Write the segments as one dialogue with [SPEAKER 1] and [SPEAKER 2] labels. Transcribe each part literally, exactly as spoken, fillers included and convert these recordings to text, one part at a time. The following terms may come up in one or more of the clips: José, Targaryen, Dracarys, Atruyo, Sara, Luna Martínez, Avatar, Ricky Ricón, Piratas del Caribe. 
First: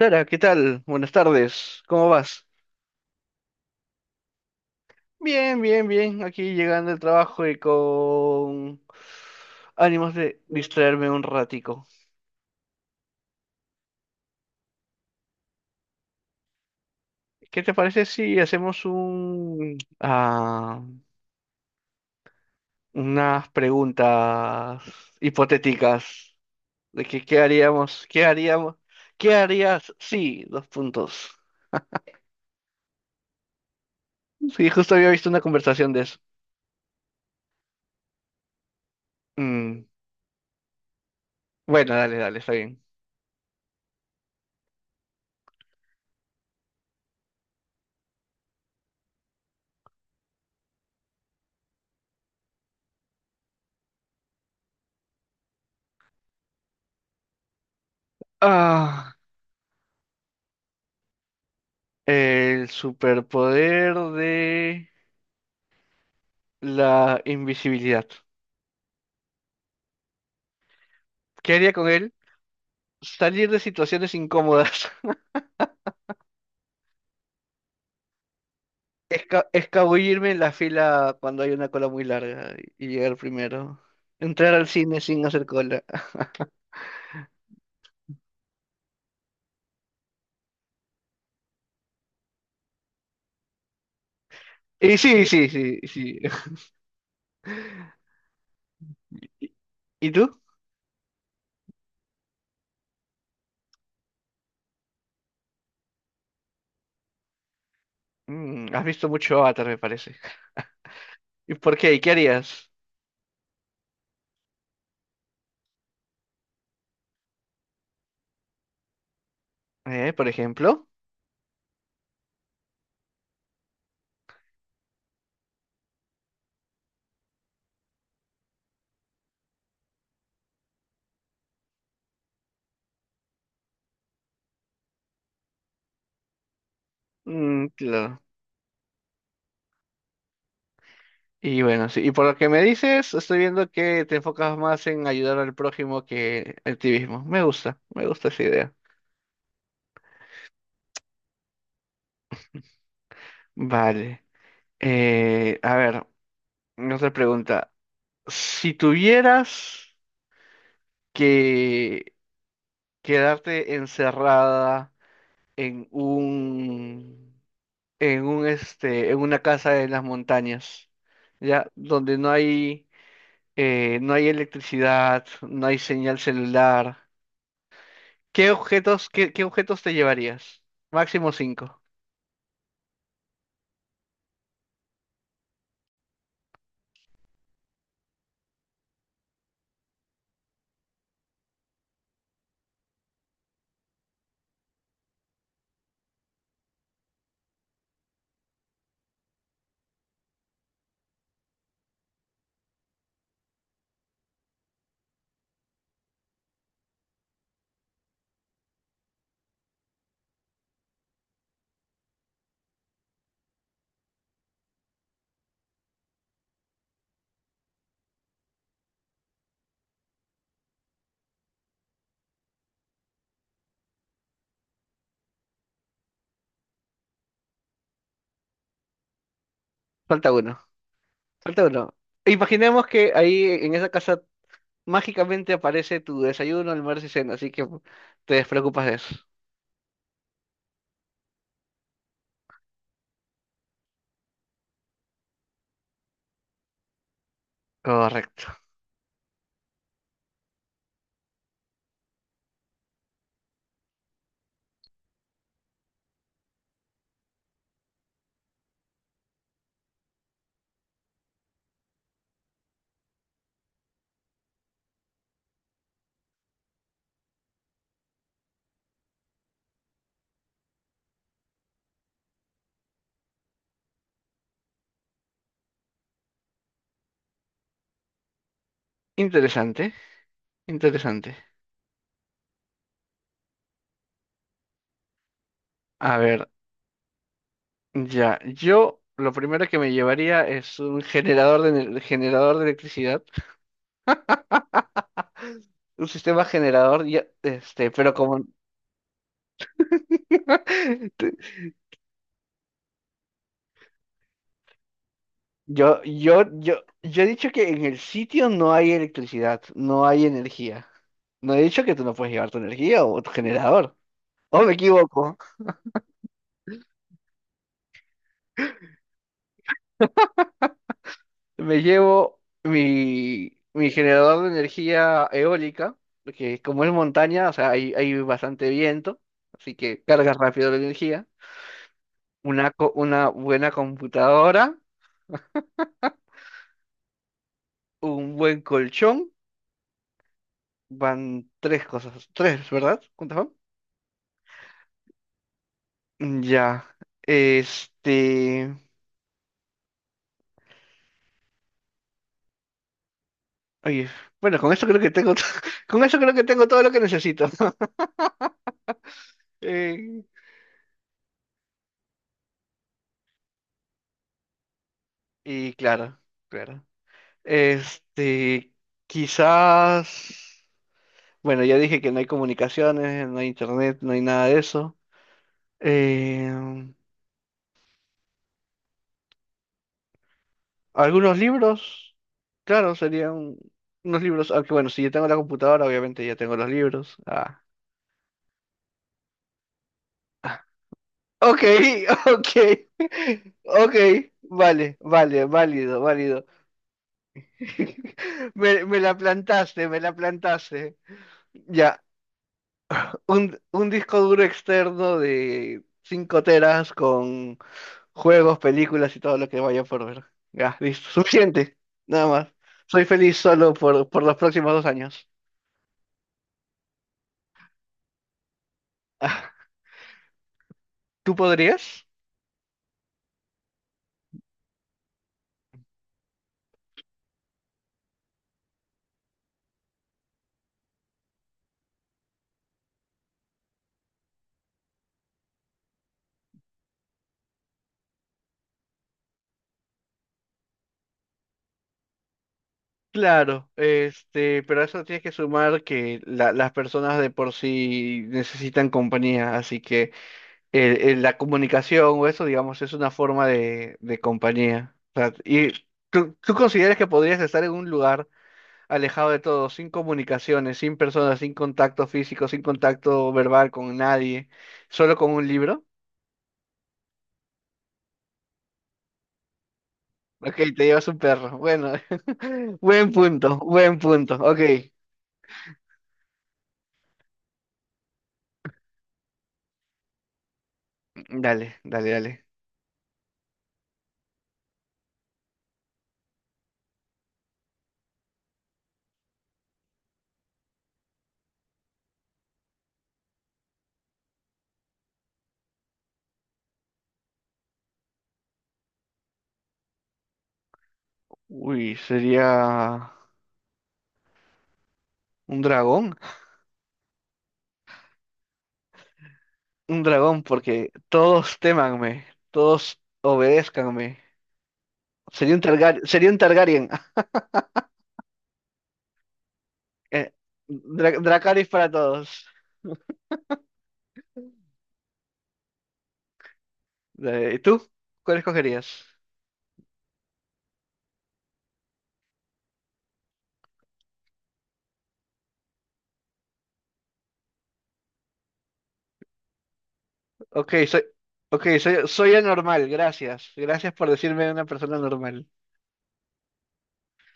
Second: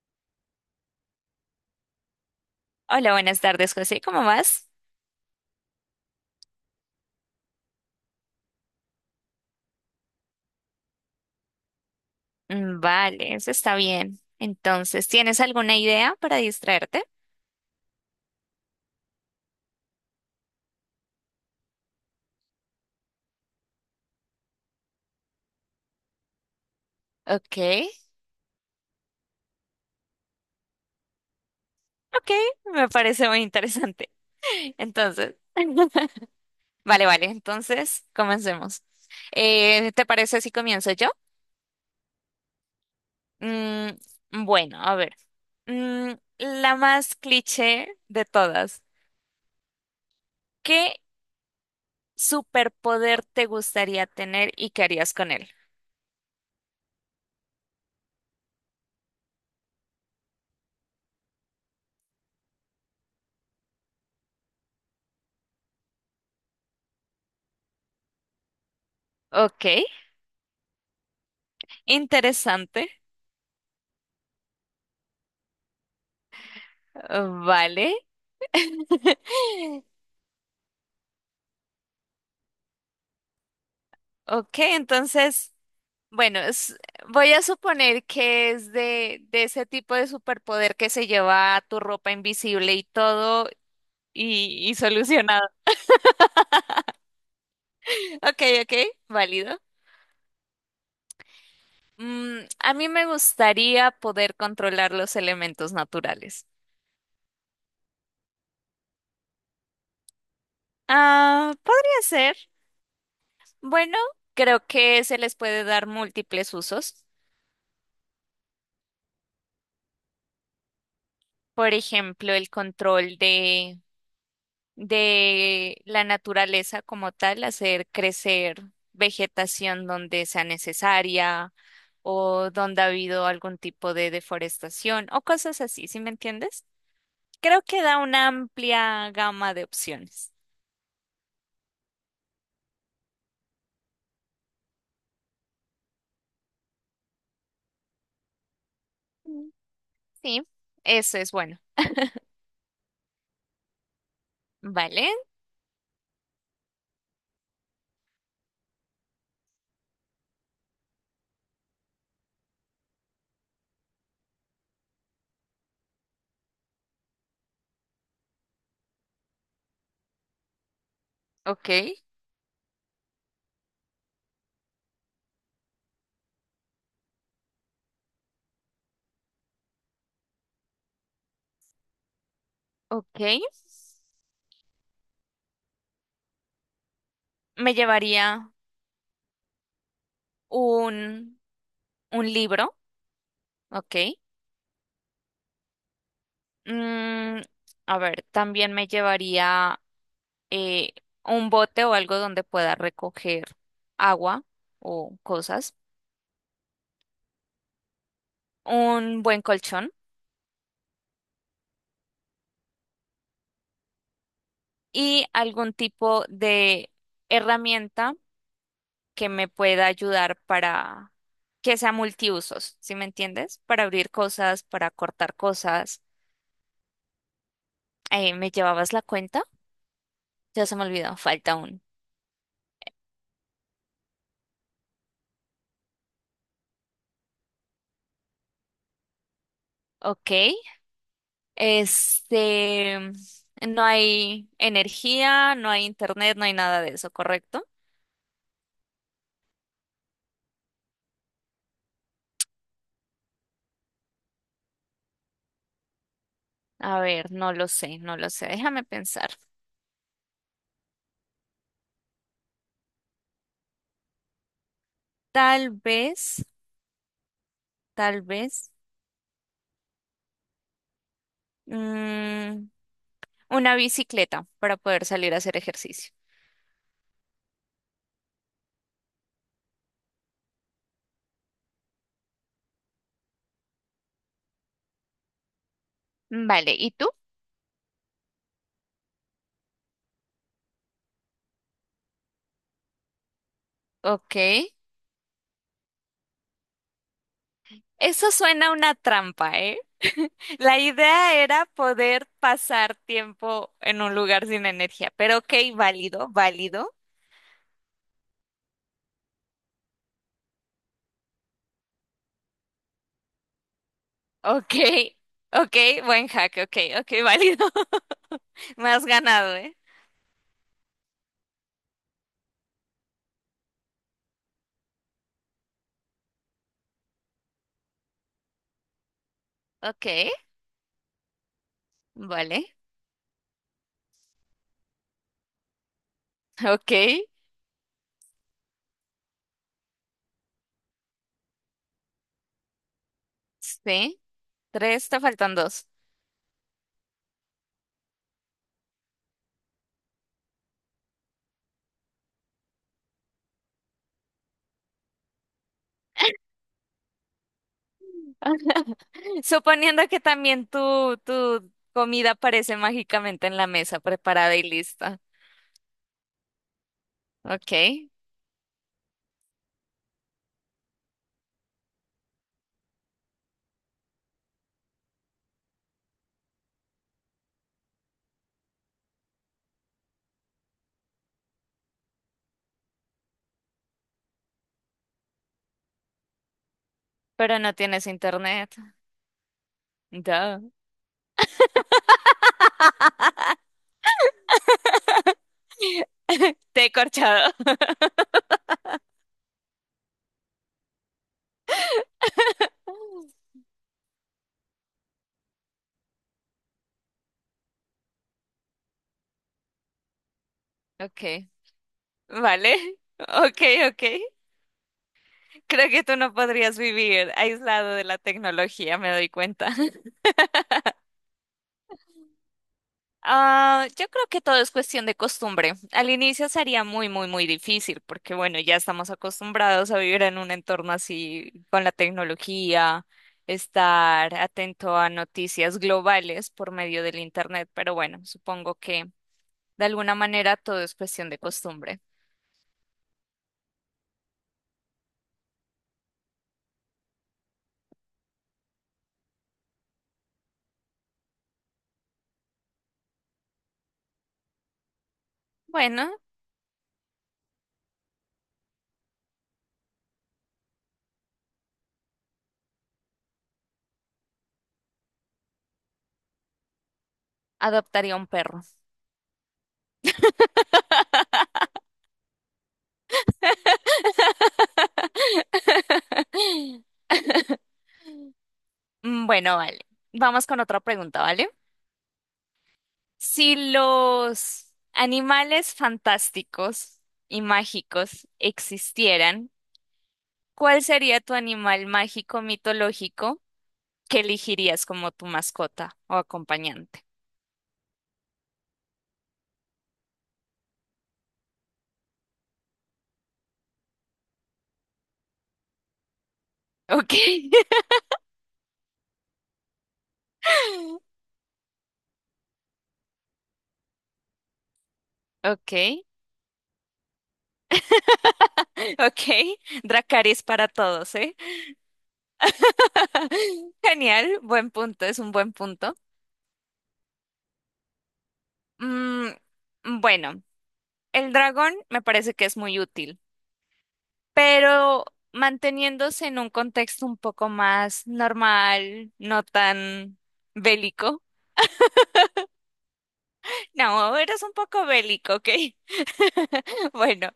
[SPEAKER 1] Sara, ¿qué tal? Buenas tardes, ¿cómo vas?
[SPEAKER 2] Hola, buenas tardes, José. ¿Cómo vas?
[SPEAKER 1] Bien, bien, bien, aquí llegando del trabajo y con ánimos de distraerme un ratico.
[SPEAKER 2] Mm, Vale, eso está bien. Entonces, ¿tienes alguna idea para distraerte?
[SPEAKER 1] ¿Qué te parece si hacemos un, ah, unas preguntas hipotéticas de que qué
[SPEAKER 2] Ok,
[SPEAKER 1] haríamos, qué haríamos, qué harías? Sí, dos puntos.
[SPEAKER 2] ok, me parece muy interesante.
[SPEAKER 1] Sí, justo había visto
[SPEAKER 2] Entonces,
[SPEAKER 1] una conversación de eso.
[SPEAKER 2] vale, vale, entonces comencemos.
[SPEAKER 1] Mm,
[SPEAKER 2] Eh, ¿te parece si comienzo yo?
[SPEAKER 1] bueno, dale, dale, está bien.
[SPEAKER 2] Mm, bueno, a ver, mm, la más cliché de todas. ¿Qué superpoder te gustaría tener y qué harías con él?
[SPEAKER 1] Ah, el superpoder de la invisibilidad.
[SPEAKER 2] Ok,
[SPEAKER 1] ¿Qué haría con él?
[SPEAKER 2] interesante,
[SPEAKER 1] Salir de situaciones incómodas.
[SPEAKER 2] vale.
[SPEAKER 1] Esca- escabullirme en la fila cuando hay una cola muy larga y llegar primero. Entrar
[SPEAKER 2] Ok,
[SPEAKER 1] al cine sin hacer
[SPEAKER 2] entonces,
[SPEAKER 1] cola.
[SPEAKER 2] bueno, es- voy a suponer que es de, de ese tipo de superpoder que se lleva tu ropa invisible y todo y, y
[SPEAKER 1] Y sí,
[SPEAKER 2] solucionado.
[SPEAKER 1] sí, sí, sí.
[SPEAKER 2] Ok, ok, válido.
[SPEAKER 1] ¿Y tú?
[SPEAKER 2] Mm, a mí me gustaría poder controlar los elementos naturales.
[SPEAKER 1] Mm, has visto mucho Avatar, me parece. ¿Y
[SPEAKER 2] Ah,
[SPEAKER 1] por qué? ¿Y
[SPEAKER 2] podría
[SPEAKER 1] qué
[SPEAKER 2] ser.
[SPEAKER 1] harías?
[SPEAKER 2] Bueno, creo que se les puede dar múltiples usos.
[SPEAKER 1] ¿Eh? ¿Por ejemplo?
[SPEAKER 2] Por ejemplo, el control de la naturaleza como tal, hacer crecer vegetación donde sea necesaria o donde ha habido algún tipo de deforestación o cosas así, ¿sí me entiendes? Creo
[SPEAKER 1] Mm,
[SPEAKER 2] que da
[SPEAKER 1] claro.
[SPEAKER 2] una amplia gama de opciones.
[SPEAKER 1] Y bueno, sí. Y por lo que me dices, estoy viendo que te enfocas más en ayudar al prójimo que el activismo. Me gusta, me gusta esa idea.
[SPEAKER 2] Mm. Sí, eso es bueno.
[SPEAKER 1] Vale.
[SPEAKER 2] Vale,
[SPEAKER 1] Eh, a ver, otra pregunta. Si tuvieras que quedarte encerrada en un, en un este, en una casa en las montañas,
[SPEAKER 2] ok,
[SPEAKER 1] ya, donde no hay, eh, no hay electricidad, no hay señal celular, ¿qué objetos, qué, qué objetos te llevarías? Máximo cinco.
[SPEAKER 2] ok. Me llevaría un, un libro, ok. Mm, a ver, también me llevaría eh, un bote o algo donde pueda recoger agua o cosas, un buen colchón y algún tipo de herramienta que me pueda ayudar para que sea multiusos, ¿sí me entiendes? Para abrir cosas, para cortar cosas. Eh, ¿me llevabas la cuenta?
[SPEAKER 1] Falta uno.
[SPEAKER 2] Ya se me olvidó, falta
[SPEAKER 1] Falta
[SPEAKER 2] un.
[SPEAKER 1] uno. Imaginemos que ahí en esa casa mágicamente aparece tu desayuno, almuerzo y cena, así que te despreocupas de eso.
[SPEAKER 2] Ok, este, no hay energía, no hay internet, no hay nada de eso, ¿correcto?
[SPEAKER 1] Correcto.
[SPEAKER 2] A ver, no lo sé, no lo sé. Déjame pensar. Tal vez, tal vez, mm, una bicicleta para poder salir a hacer ejercicio.
[SPEAKER 1] Interesante, interesante. A ver,
[SPEAKER 2] Vale, ¿y tú?
[SPEAKER 1] ya, yo lo primero que me llevaría es un generador de, ener- generador de electricidad,
[SPEAKER 2] Ok.
[SPEAKER 1] un sistema generador, ya, este, pero
[SPEAKER 2] Eso
[SPEAKER 1] como
[SPEAKER 2] suena a una trampa, ¿eh? La
[SPEAKER 1] te-
[SPEAKER 2] idea era poder pasar tiempo en un lugar sin energía, pero ok,
[SPEAKER 1] yo,
[SPEAKER 2] válido,
[SPEAKER 1] yo, yo,
[SPEAKER 2] válido.
[SPEAKER 1] yo he dicho que en el sitio no hay electricidad, no hay energía. No he dicho que tú no puedes llevar tu energía o tu generador. ¿O me
[SPEAKER 2] Ok,
[SPEAKER 1] equivoco?
[SPEAKER 2] ok, buen hack, ok, ok, válido. Me has ganado, ¿eh?
[SPEAKER 1] Me llevo mi, mi generador de energía eólica, porque como es montaña, o sea, hay, hay bastante viento, así que
[SPEAKER 2] Ok,
[SPEAKER 1] cargas rápido la energía.
[SPEAKER 2] vale,
[SPEAKER 1] Una, co- una buena computadora,
[SPEAKER 2] ok,
[SPEAKER 1] un buen colchón, van tres cosas, tres, ¿verdad? ¿Cuántas van?
[SPEAKER 2] sí. Tres, te faltan dos.
[SPEAKER 1] Mm, Ya, este, oye, bueno, con eso creo que tengo, to- con eso creo que tengo todo lo que necesito.
[SPEAKER 2] Suponiendo que
[SPEAKER 1] Eh,
[SPEAKER 2] también tu, tu comida aparece mágicamente en la mesa, preparada y lista.
[SPEAKER 1] y claro, claro.
[SPEAKER 2] Ok,
[SPEAKER 1] Este, quizás. Bueno, ya dije que no hay comunicaciones, no hay internet, no hay nada de eso. Eh, Algunos libros, claro, serían unos libros, aunque bueno, si yo tengo la computadora, obviamente ya tengo los libros.
[SPEAKER 2] pero
[SPEAKER 1] Ah.
[SPEAKER 2] no tienes internet.
[SPEAKER 1] Ah.
[SPEAKER 2] Duh.
[SPEAKER 1] Ok, ok, ok, vale, vale, válido, válido.
[SPEAKER 2] Te he corchado.
[SPEAKER 1] Me, me la plantaste, me la plantaste. Ya, un, un disco duro externo de cinco teras con juegos, películas y todo lo que vaya por ver. Ya, listo.
[SPEAKER 2] Ok,
[SPEAKER 1] Suficiente. Nada más.
[SPEAKER 2] vale.
[SPEAKER 1] Soy feliz
[SPEAKER 2] Ok,
[SPEAKER 1] solo
[SPEAKER 2] ok.
[SPEAKER 1] por, por los próximos dos años.
[SPEAKER 2] Creo que tú no podrías vivir aislado de la tecnología, me doy
[SPEAKER 1] Ah,
[SPEAKER 2] cuenta.
[SPEAKER 1] ¿tú podrías?
[SPEAKER 2] Ah, yo creo que todo es cuestión de costumbre. Al inicio sería muy, muy, muy difícil porque, bueno, ya estamos acostumbrados a vivir en un entorno así con la tecnología, estar atento a noticias globales por medio del Internet, pero bueno, supongo que de alguna manera todo es cuestión de costumbre.
[SPEAKER 1] Claro, este, pero a eso tienes que sumar que la- las personas de por sí necesitan compañía, así que el- el- la comunicación o eso, digamos, es una forma de, de compañía. O sea, y
[SPEAKER 2] Bueno,
[SPEAKER 1] tú, tú consideras que podrías estar en un lugar alejado de todo, sin comunicaciones, sin personas, sin contacto físico, sin contacto verbal con nadie, solo con un libro.
[SPEAKER 2] adoptaría un perro.
[SPEAKER 1] Ok, te llevas un perro. Bueno, buen punto, buen punto. Ok,
[SPEAKER 2] Bueno, vale. Vamos con otra pregunta, ¿vale?
[SPEAKER 1] dale, dale, dale.
[SPEAKER 2] Si los animales fantásticos y mágicos existieran, ¿cuál sería tu animal mágico mitológico que elegirías como tu mascota o acompañante?
[SPEAKER 1] Uy, sería un dragón.
[SPEAKER 2] Ok,
[SPEAKER 1] Un dragón porque todos témanme, todos obedézcanme. Sería un
[SPEAKER 2] ok,
[SPEAKER 1] Targaryen, sería un Targaryen.
[SPEAKER 2] ok.
[SPEAKER 1] Eh,
[SPEAKER 2] Dracarys para todos,
[SPEAKER 1] Dra-
[SPEAKER 2] ¿eh?
[SPEAKER 1] Dracarys para todos.
[SPEAKER 2] Genial, buen punto, es un buen punto.
[SPEAKER 1] Eh, ¿Y tú? ¿Cuál escogerías?
[SPEAKER 2] Mm, bueno, el dragón me parece que es muy útil. Pero manteniéndose en un contexto un poco más normal, no tan
[SPEAKER 1] Ok, soy,
[SPEAKER 2] bélico.
[SPEAKER 1] okay, soy, soy anormal, gracias. Gracias por
[SPEAKER 2] No, eres
[SPEAKER 1] decirme
[SPEAKER 2] un
[SPEAKER 1] una
[SPEAKER 2] poco
[SPEAKER 1] persona
[SPEAKER 2] bélico,
[SPEAKER 1] normal.
[SPEAKER 2] ¿ok? Bueno,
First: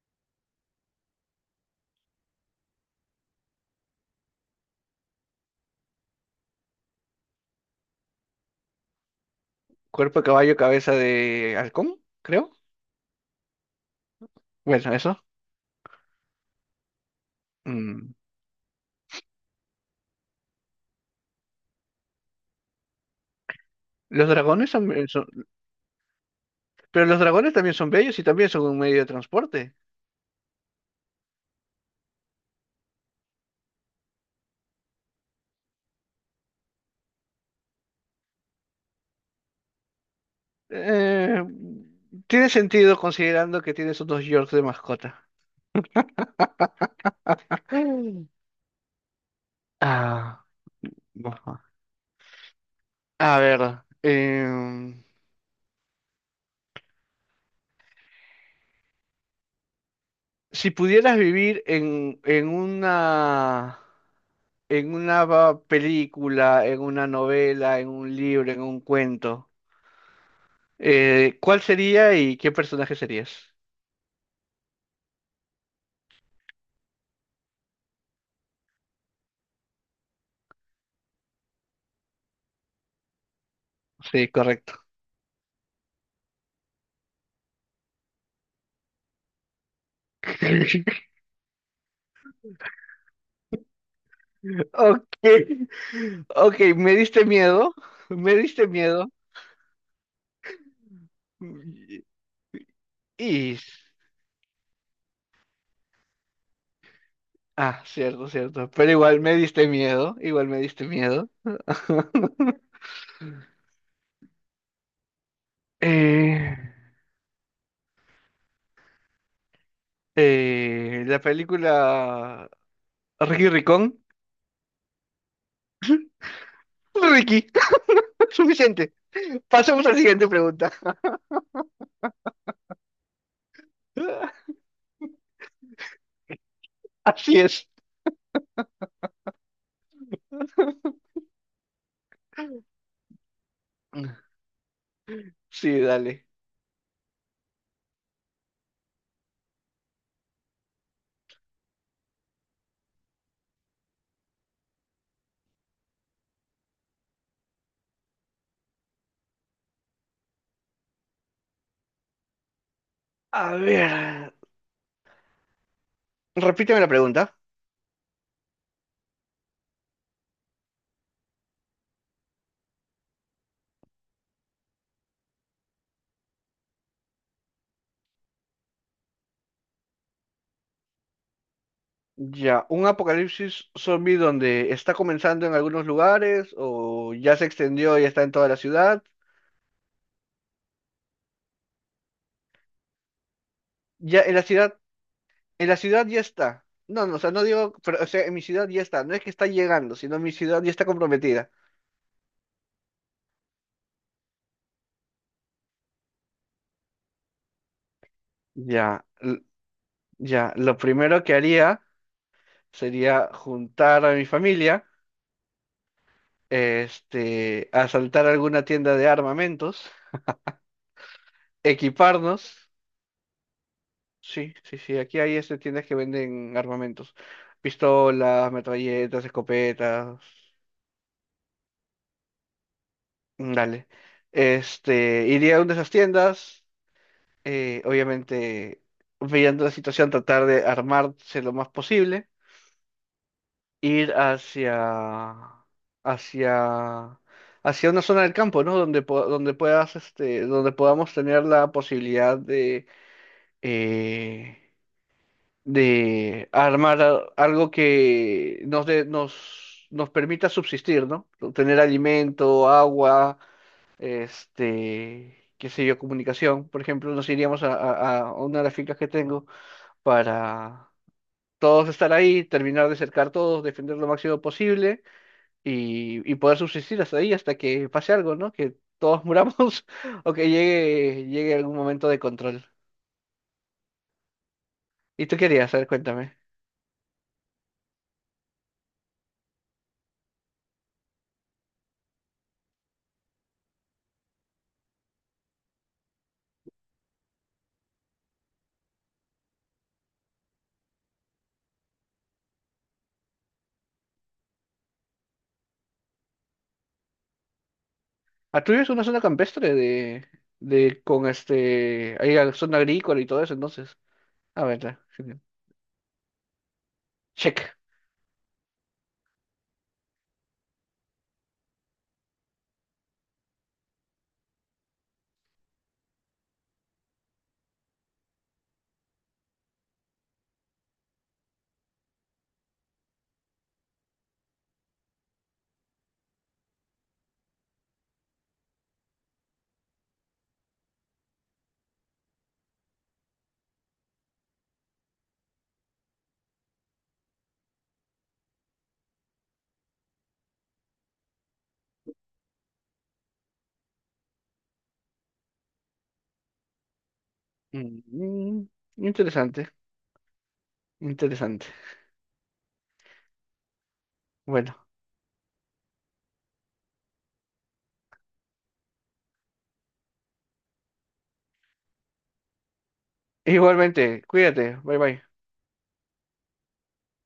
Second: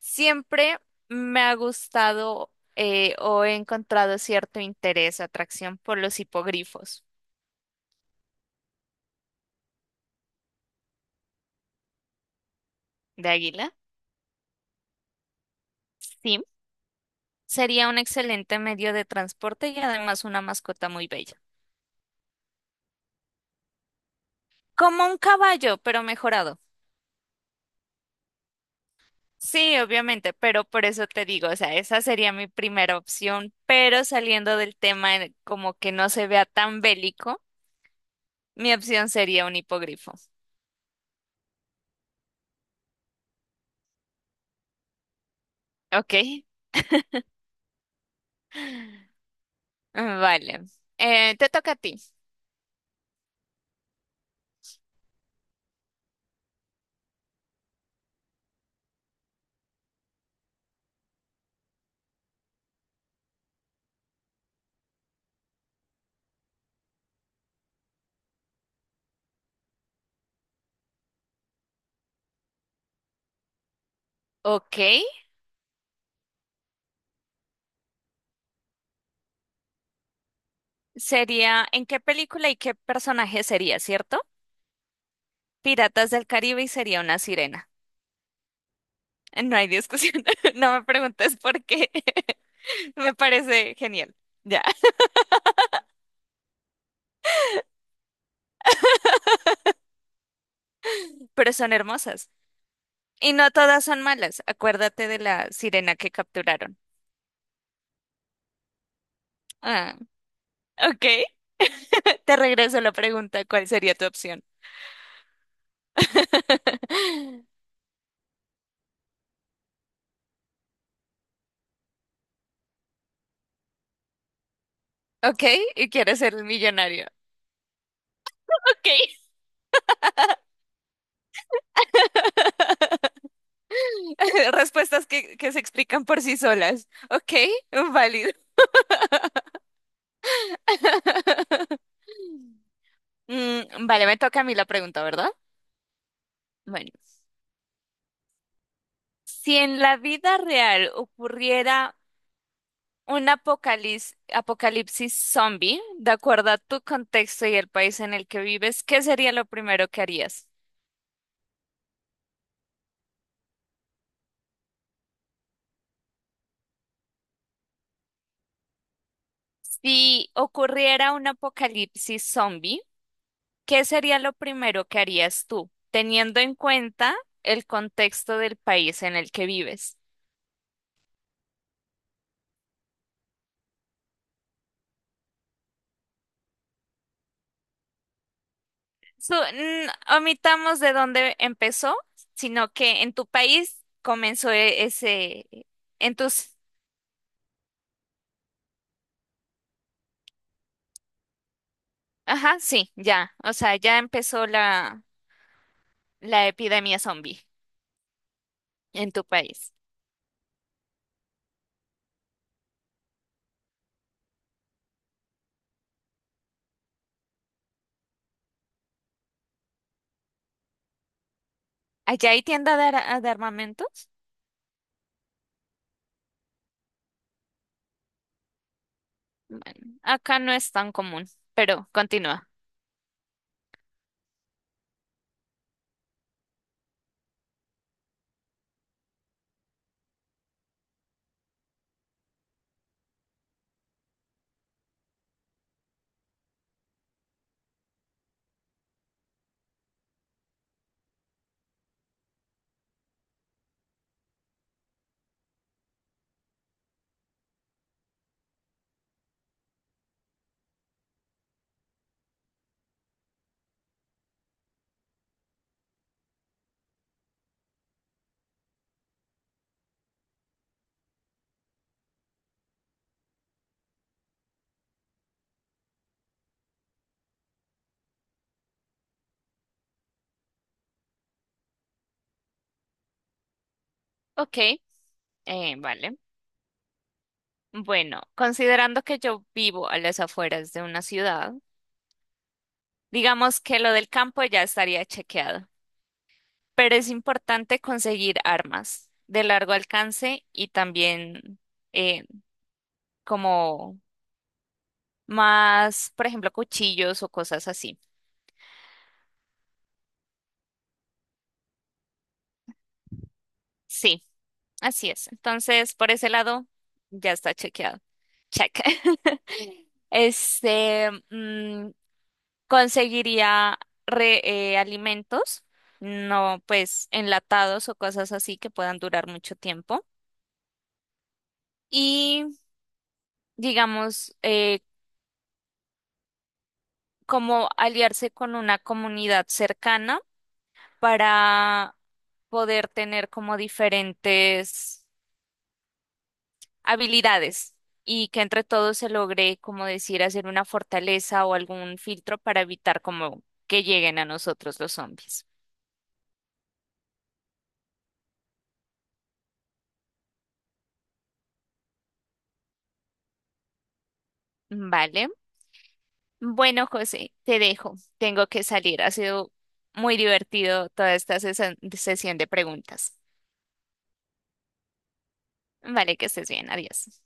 [SPEAKER 2] siempre me ha gustado eh, o he encontrado cierto interés, atracción por los hipogrifos
[SPEAKER 1] Cuerpo de caballo, cabeza de halcón, creo.
[SPEAKER 2] de águila.
[SPEAKER 1] Bueno, eso.
[SPEAKER 2] Sí, sería un
[SPEAKER 1] Mm.
[SPEAKER 2] excelente medio de transporte y además una mascota muy bella.
[SPEAKER 1] Los dragones son,
[SPEAKER 2] Como
[SPEAKER 1] eh,
[SPEAKER 2] un
[SPEAKER 1] son-
[SPEAKER 2] caballo, pero mejorado.
[SPEAKER 1] Pero los dragones también son bellos y también son un medio de transporte.
[SPEAKER 2] Sí, obviamente, pero por eso te digo, o sea, esa sería mi primera opción, pero saliendo del tema en- como que no se vea tan bélico, mi opción sería un hipogrifo.
[SPEAKER 1] Eh, Tiene sentido considerando que tienes unos Yorks de mascota.
[SPEAKER 2] ¿Ok?
[SPEAKER 1] Mm.
[SPEAKER 2] Mm,
[SPEAKER 1] Ah,
[SPEAKER 2] Vale. Eh, te
[SPEAKER 1] bueno.
[SPEAKER 2] toca a ti.
[SPEAKER 1] A ver, em, si pudieras vivir en, en una... en una va- película, en una novela, en un libro, en un cuento, eh, ¿cuál sería y qué personaje serías?
[SPEAKER 2] Ok. Sería, ¿en qué película y qué personaje sería, cierto?
[SPEAKER 1] Sí, correcto.
[SPEAKER 2] Piratas del Caribe y sería una sirena. No hay discusión. No me preguntes por qué. Me parece genial. Ya.
[SPEAKER 1] Ok, ok, me diste miedo, me diste miedo.
[SPEAKER 2] Pero son hermosas. Y no
[SPEAKER 1] Y...
[SPEAKER 2] todas son malas. Acuérdate de la sirena que capturaron.
[SPEAKER 1] Ah, cierto, cierto. Pero igual me diste
[SPEAKER 2] Ah,
[SPEAKER 1] miedo, igual me diste
[SPEAKER 2] ok.
[SPEAKER 1] miedo.
[SPEAKER 2] Te regreso la pregunta, ¿cuál sería tu opción?
[SPEAKER 1] Eh, eh, la película Ricky Ricón.
[SPEAKER 2] Ok, y quieres ser el millonario.
[SPEAKER 1] Ricky, suficiente.
[SPEAKER 2] Ok.
[SPEAKER 1] Pasemos a la siguiente pregunta.
[SPEAKER 2] Respuestas que, que se explican por sí solas. Ok,
[SPEAKER 1] Así es.
[SPEAKER 2] válido. Mm, vale, me toca a mí la pregunta, ¿verdad?
[SPEAKER 1] Sí, dale.
[SPEAKER 2] Bueno, si en la vida real ocurriera un apocalipsis, apocalipsis zombie, de acuerdo a tu contexto y el país en el que vives, ¿qué sería lo primero que harías?
[SPEAKER 1] A ver, repíteme la pregunta.
[SPEAKER 2] Si ocurriera un apocalipsis zombie, ¿qué sería lo primero que harías tú, teniendo en cuenta el contexto del país en el que vives?
[SPEAKER 1] Ya, ¿un apocalipsis zombie donde está comenzando en algunos lugares o ya se extendió y está en toda la ciudad?
[SPEAKER 2] Su- n- omitamos de dónde empezó, sino que en tu país
[SPEAKER 1] Ya, en la
[SPEAKER 2] comenzó
[SPEAKER 1] ciudad,
[SPEAKER 2] e- ese,
[SPEAKER 1] en la ciudad
[SPEAKER 2] en
[SPEAKER 1] ya
[SPEAKER 2] tus,
[SPEAKER 1] está. No, no, o sea, no digo, pero, o sea, en mi ciudad ya está. No es que está llegando, sino mi ciudad ya está comprometida.
[SPEAKER 2] ajá, sí, ya, o sea, ya empezó la, la epidemia zombie
[SPEAKER 1] Ya,
[SPEAKER 2] en tu
[SPEAKER 1] l-
[SPEAKER 2] país.
[SPEAKER 1] ya, lo primero que haría sería juntar a mi familia, este, asaltar alguna tienda de armamentos,
[SPEAKER 2] ¿Allá hay
[SPEAKER 1] equiparnos.
[SPEAKER 2] tienda de, ar- de armamentos?
[SPEAKER 1] Sí, sí, sí. Aquí hay este, tiendas que venden armamentos. Pistolas, metralletas, escopetas.
[SPEAKER 2] Acá no es tan común, pero continúa.
[SPEAKER 1] Mm, dale. Este, iría a una de esas tiendas. Eh, obviamente, viendo la situación, tratar de armarse lo más posible. Ir hacia, hacia, hacia una zona del campo, ¿no? Donde, po- donde puedas, este, donde podamos tener la posibilidad de, eh, de armar a- algo que nos, dé- nos, nos permita subsistir, ¿no? Tener alimento, agua, este, qué sé yo, comunicación. Por ejemplo, nos iríamos a, a- a una de las fincas que tengo para todos estar ahí, terminar de cercar todos, defender lo máximo posible y, y poder subsistir hasta ahí, hasta que pase algo, ¿no? Que todos muramos o que llegue, llegue algún momento de control.
[SPEAKER 2] Ok,
[SPEAKER 1] ¿Y tú querías?
[SPEAKER 2] eh,
[SPEAKER 1] A ver,
[SPEAKER 2] vale.
[SPEAKER 1] cuéntame.
[SPEAKER 2] Bueno, considerando que yo vivo a las afueras de una ciudad, digamos que lo del campo ya estaría chequeado, pero es importante conseguir armas de largo alcance y también eh, como más, por ejemplo, cuchillos o cosas así.
[SPEAKER 1] Atruyo es una zona campestre de, de con este, hay la zona agrícola y todo eso, entonces.
[SPEAKER 2] Sí,
[SPEAKER 1] A ver, ya,
[SPEAKER 2] así es.
[SPEAKER 1] genial.
[SPEAKER 2] Entonces, por ese lado, ya está
[SPEAKER 1] Check.
[SPEAKER 2] chequeado. Check. Este, mm, conseguiría re- eh, alimentos, no pues enlatados o cosas así que puedan durar mucho tiempo. Y digamos, eh, como aliarse con una comunidad cercana para poder tener como diferentes habilidades y que entre todos se logre, como decir, hacer una fortaleza o algún filtro para evitar como que lleguen a nosotros los zombies.
[SPEAKER 1] Mm, mm, interesante, interesante. Bueno,
[SPEAKER 2] Vale. Bueno, José, te dejo. Tengo que salir. Ha sido muy divertido toda esta sesa- sesión de preguntas.
[SPEAKER 1] igualmente, cuídate, bye bye.
[SPEAKER 2] Vale, que estés bien. Adiós.